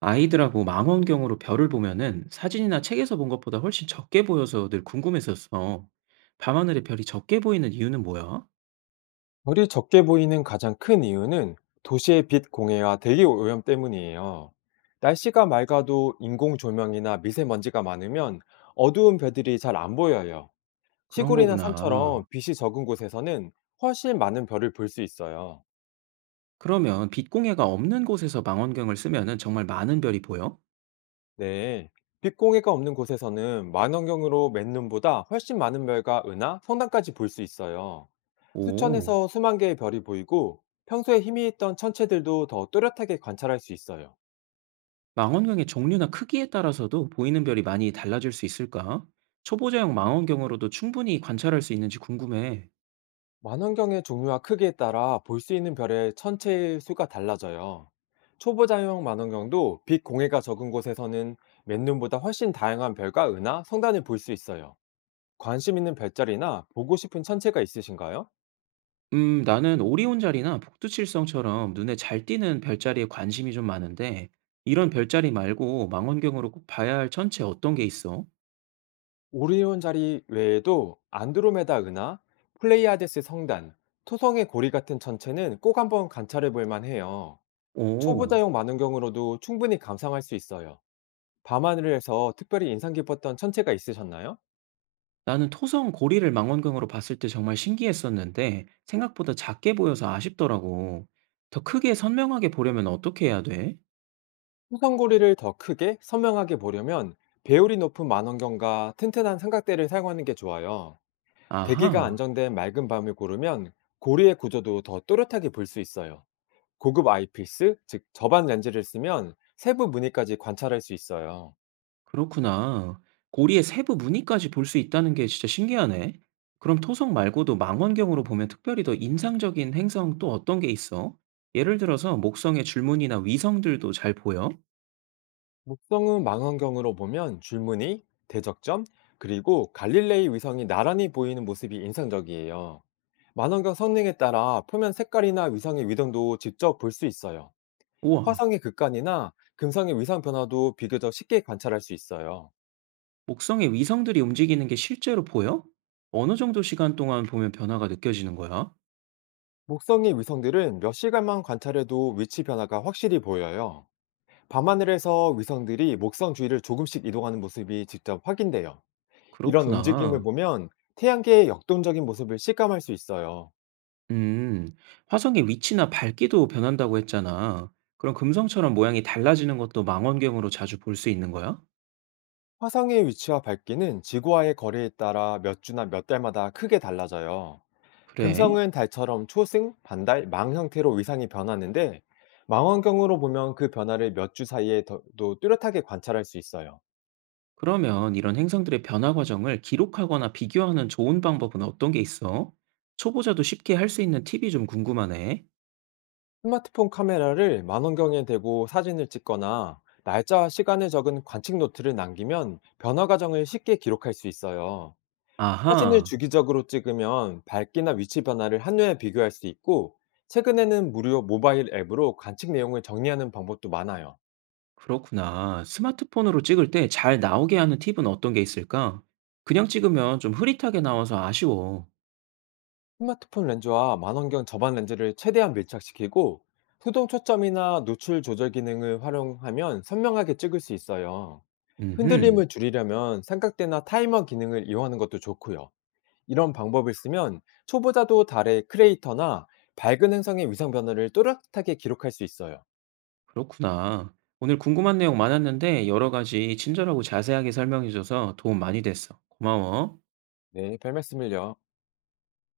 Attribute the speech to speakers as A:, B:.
A: 아이들하고 망원경으로 별을 보면은 사진이나 책에서 본 것보다 훨씬 적게 보여서 늘 궁금했었어. 밤하늘의 별이 적게 보이는 이유는 뭐야?
B: 별이 적게 보이는 가장 큰 이유는 도시의 빛 공해와 대기 오염 때문이에요. 날씨가 맑아도 인공 조명이나 미세먼지가 많으면 어두운 별들이 잘 안 보여요.
A: 그런
B: 시골이나 산처럼
A: 거구나.
B: 빛이 적은 곳에서는 훨씬 많은 별을 볼 수 있어요.
A: 그러면 빛공해가 없는 곳에서 망원경을 쓰면은 정말 많은 별이 보여?
B: 네. 빛 공해가 없는 곳에서는 만원경으로 맨눈보다 훨씬 많은 별과 은하, 성단까지 볼 수 있어요.
A: 오,
B: 수천에서 수만 개의 별이 보이고 평소에 희미했던 천체들도 더 또렷하게 관찰할 수 있어요.
A: 망원경의 종류나 크기에 따라서도 보이는 별이 많이 달라질 수 있을까? 초보자용 망원경으로도 충분히 관찰할 수 있는지 궁금해.
B: 만원경의 종류와 크기에 따라 볼 수 있는 별의 천체의 수가 달라져요. 초보자용 만원경도 빛 공해가 적은 곳에서는 맨눈보다 훨씬 다양한 별과 은하, 성단을 볼 수 있어요. 관심 있는 별자리나 보고 싶은 천체가 있으신가요?
A: 나는 오리온 자리나 북두칠성처럼 눈에 잘 띄는 별자리에 관심이 좀 많은데, 이런 별자리 말고 망원경으로 꼭 봐야 할 천체 어떤 게 있어?
B: 오리온 자리 외에도 안드로메다 은하, 플레이아데스 성단, 토성의 고리 같은 천체는 꼭 한번 관찰해 볼 만해요.
A: 오,
B: 초보자용 만원경으로도 충분히 감상할 수 있어요. 밤하늘에서 특별히 인상 깊었던 천체가 있으셨나요?
A: 나는 토성 고리를 망원경으로 봤을 때 정말 신기했었는데, 생각보다 작게 보여서 아쉽더라고. 더 크게 선명하게 보려면 어떻게 해야 돼?
B: 후성고리를 더 크게 선명하게 보려면 배율이 높은 만원경과 튼튼한 삼각대를 사용하는 게 좋아요. 대기가
A: 아하.
B: 안정된 맑은 밤을 고르면 고리의 구조도 더 또렷하게 볼 수 있어요. 고급 아이피스, 즉 저반 렌즈를 쓰면 세부 무늬까지 관찰할 수 있어요.
A: 그렇구나. 고리의 세부 무늬까지 볼 수 있다는 게 진짜 신기하네. 그럼 토성 말고도 망원경으로 보면 특별히 더 인상적인 행성 또 어떤 게 있어? 예를 들어서 목성의 줄무늬나 위성들도 잘 보여?
B: 목성은 망원경으로 보면 줄무늬, 대적점, 그리고 갈릴레이 위성이 나란히 보이는 모습이 인상적이에요. 만원경 성능에 따라 표면 색깔이나 위성의 위동도 직접 볼 수 있어요.
A: 우와,
B: 화성의 극간이나 금성의 위상 변화도 비교적 쉽게 관찰할 수 있어요.
A: 목성의 위성들이 움직이는 게 실제로 보여? 어느 정도 시간 동안 보면 변화가 느껴지는 거야?
B: 목성의 위성들은 몇 시간만 관찰해도 위치 변화가 확실히 보여요. 밤하늘에서 위성들이 목성 주위를 조금씩 이동하는 모습이 직접 확인돼요. 이런 움직임을
A: 그렇구나.
B: 보면 태양계의 역동적인 모습을 실감할 수 있어요.
A: 음, 화성의 위치나 밝기도 변한다고 했잖아. 그럼 금성처럼 모양이 달라지는 것도 망원경으로 자주 볼 수 있는 거야?
B: 화성의 위치와 밝기는 지구와의 거리에 따라 몇 주나 몇 달마다 크게 달라져요.
A: 그래?
B: 금성은 달처럼 초승, 반달, 망 형태로 위상이 변하는데 망원경으로 보면 그 변화를 몇 주 사이에 더도 뚜렷하게 관찰할 수 있어요.
A: 그러면 이런 행성들의 변화 과정을 기록하거나 비교하는 좋은 방법은 어떤 게 있어? 초보자도 쉽게 할 수 있는 팁이 좀 궁금하네.
B: 스마트폰 카메라를 망원경에 대고 사진을 찍거나 날짜와 시간을 적은 관측 노트를 남기면 변화 과정을 쉽게 기록할 수 있어요. 사진을
A: 아하,
B: 주기적으로 찍으면 밝기나 위치 변화를 한눈에 비교할 수 있고 최근에는 무료 모바일 앱으로 관측 내용을 정리하는 방법도 많아요.
A: 그렇구나. 스마트폰으로 찍을 때 잘 나오게 하는 팁은 어떤 게 있을까? 그냥 찍으면 좀 흐릿하게 나와서 아쉬워.
B: 스마트폰 렌즈와 망원경 저반 렌즈를 최대한 밀착시키고 수동 초점이나 노출 조절 기능을 활용하면 선명하게 찍을 수 있어요.
A: 음흠,
B: 흔들림을 줄이려면 삼각대나 타이머 기능을 이용하는 것도 좋고요. 이런 방법을 쓰면 초보자도 달의 크레이터나 밝은 행성의 위상 변화를 또렷하게 기록할 수 있어요.
A: 그렇구나. 오늘 궁금한 내용 많았는데 여러 가지 친절하고 자세하게 설명해줘서 도움 많이 됐어. 고마워.
B: 네, 별 말씀을요.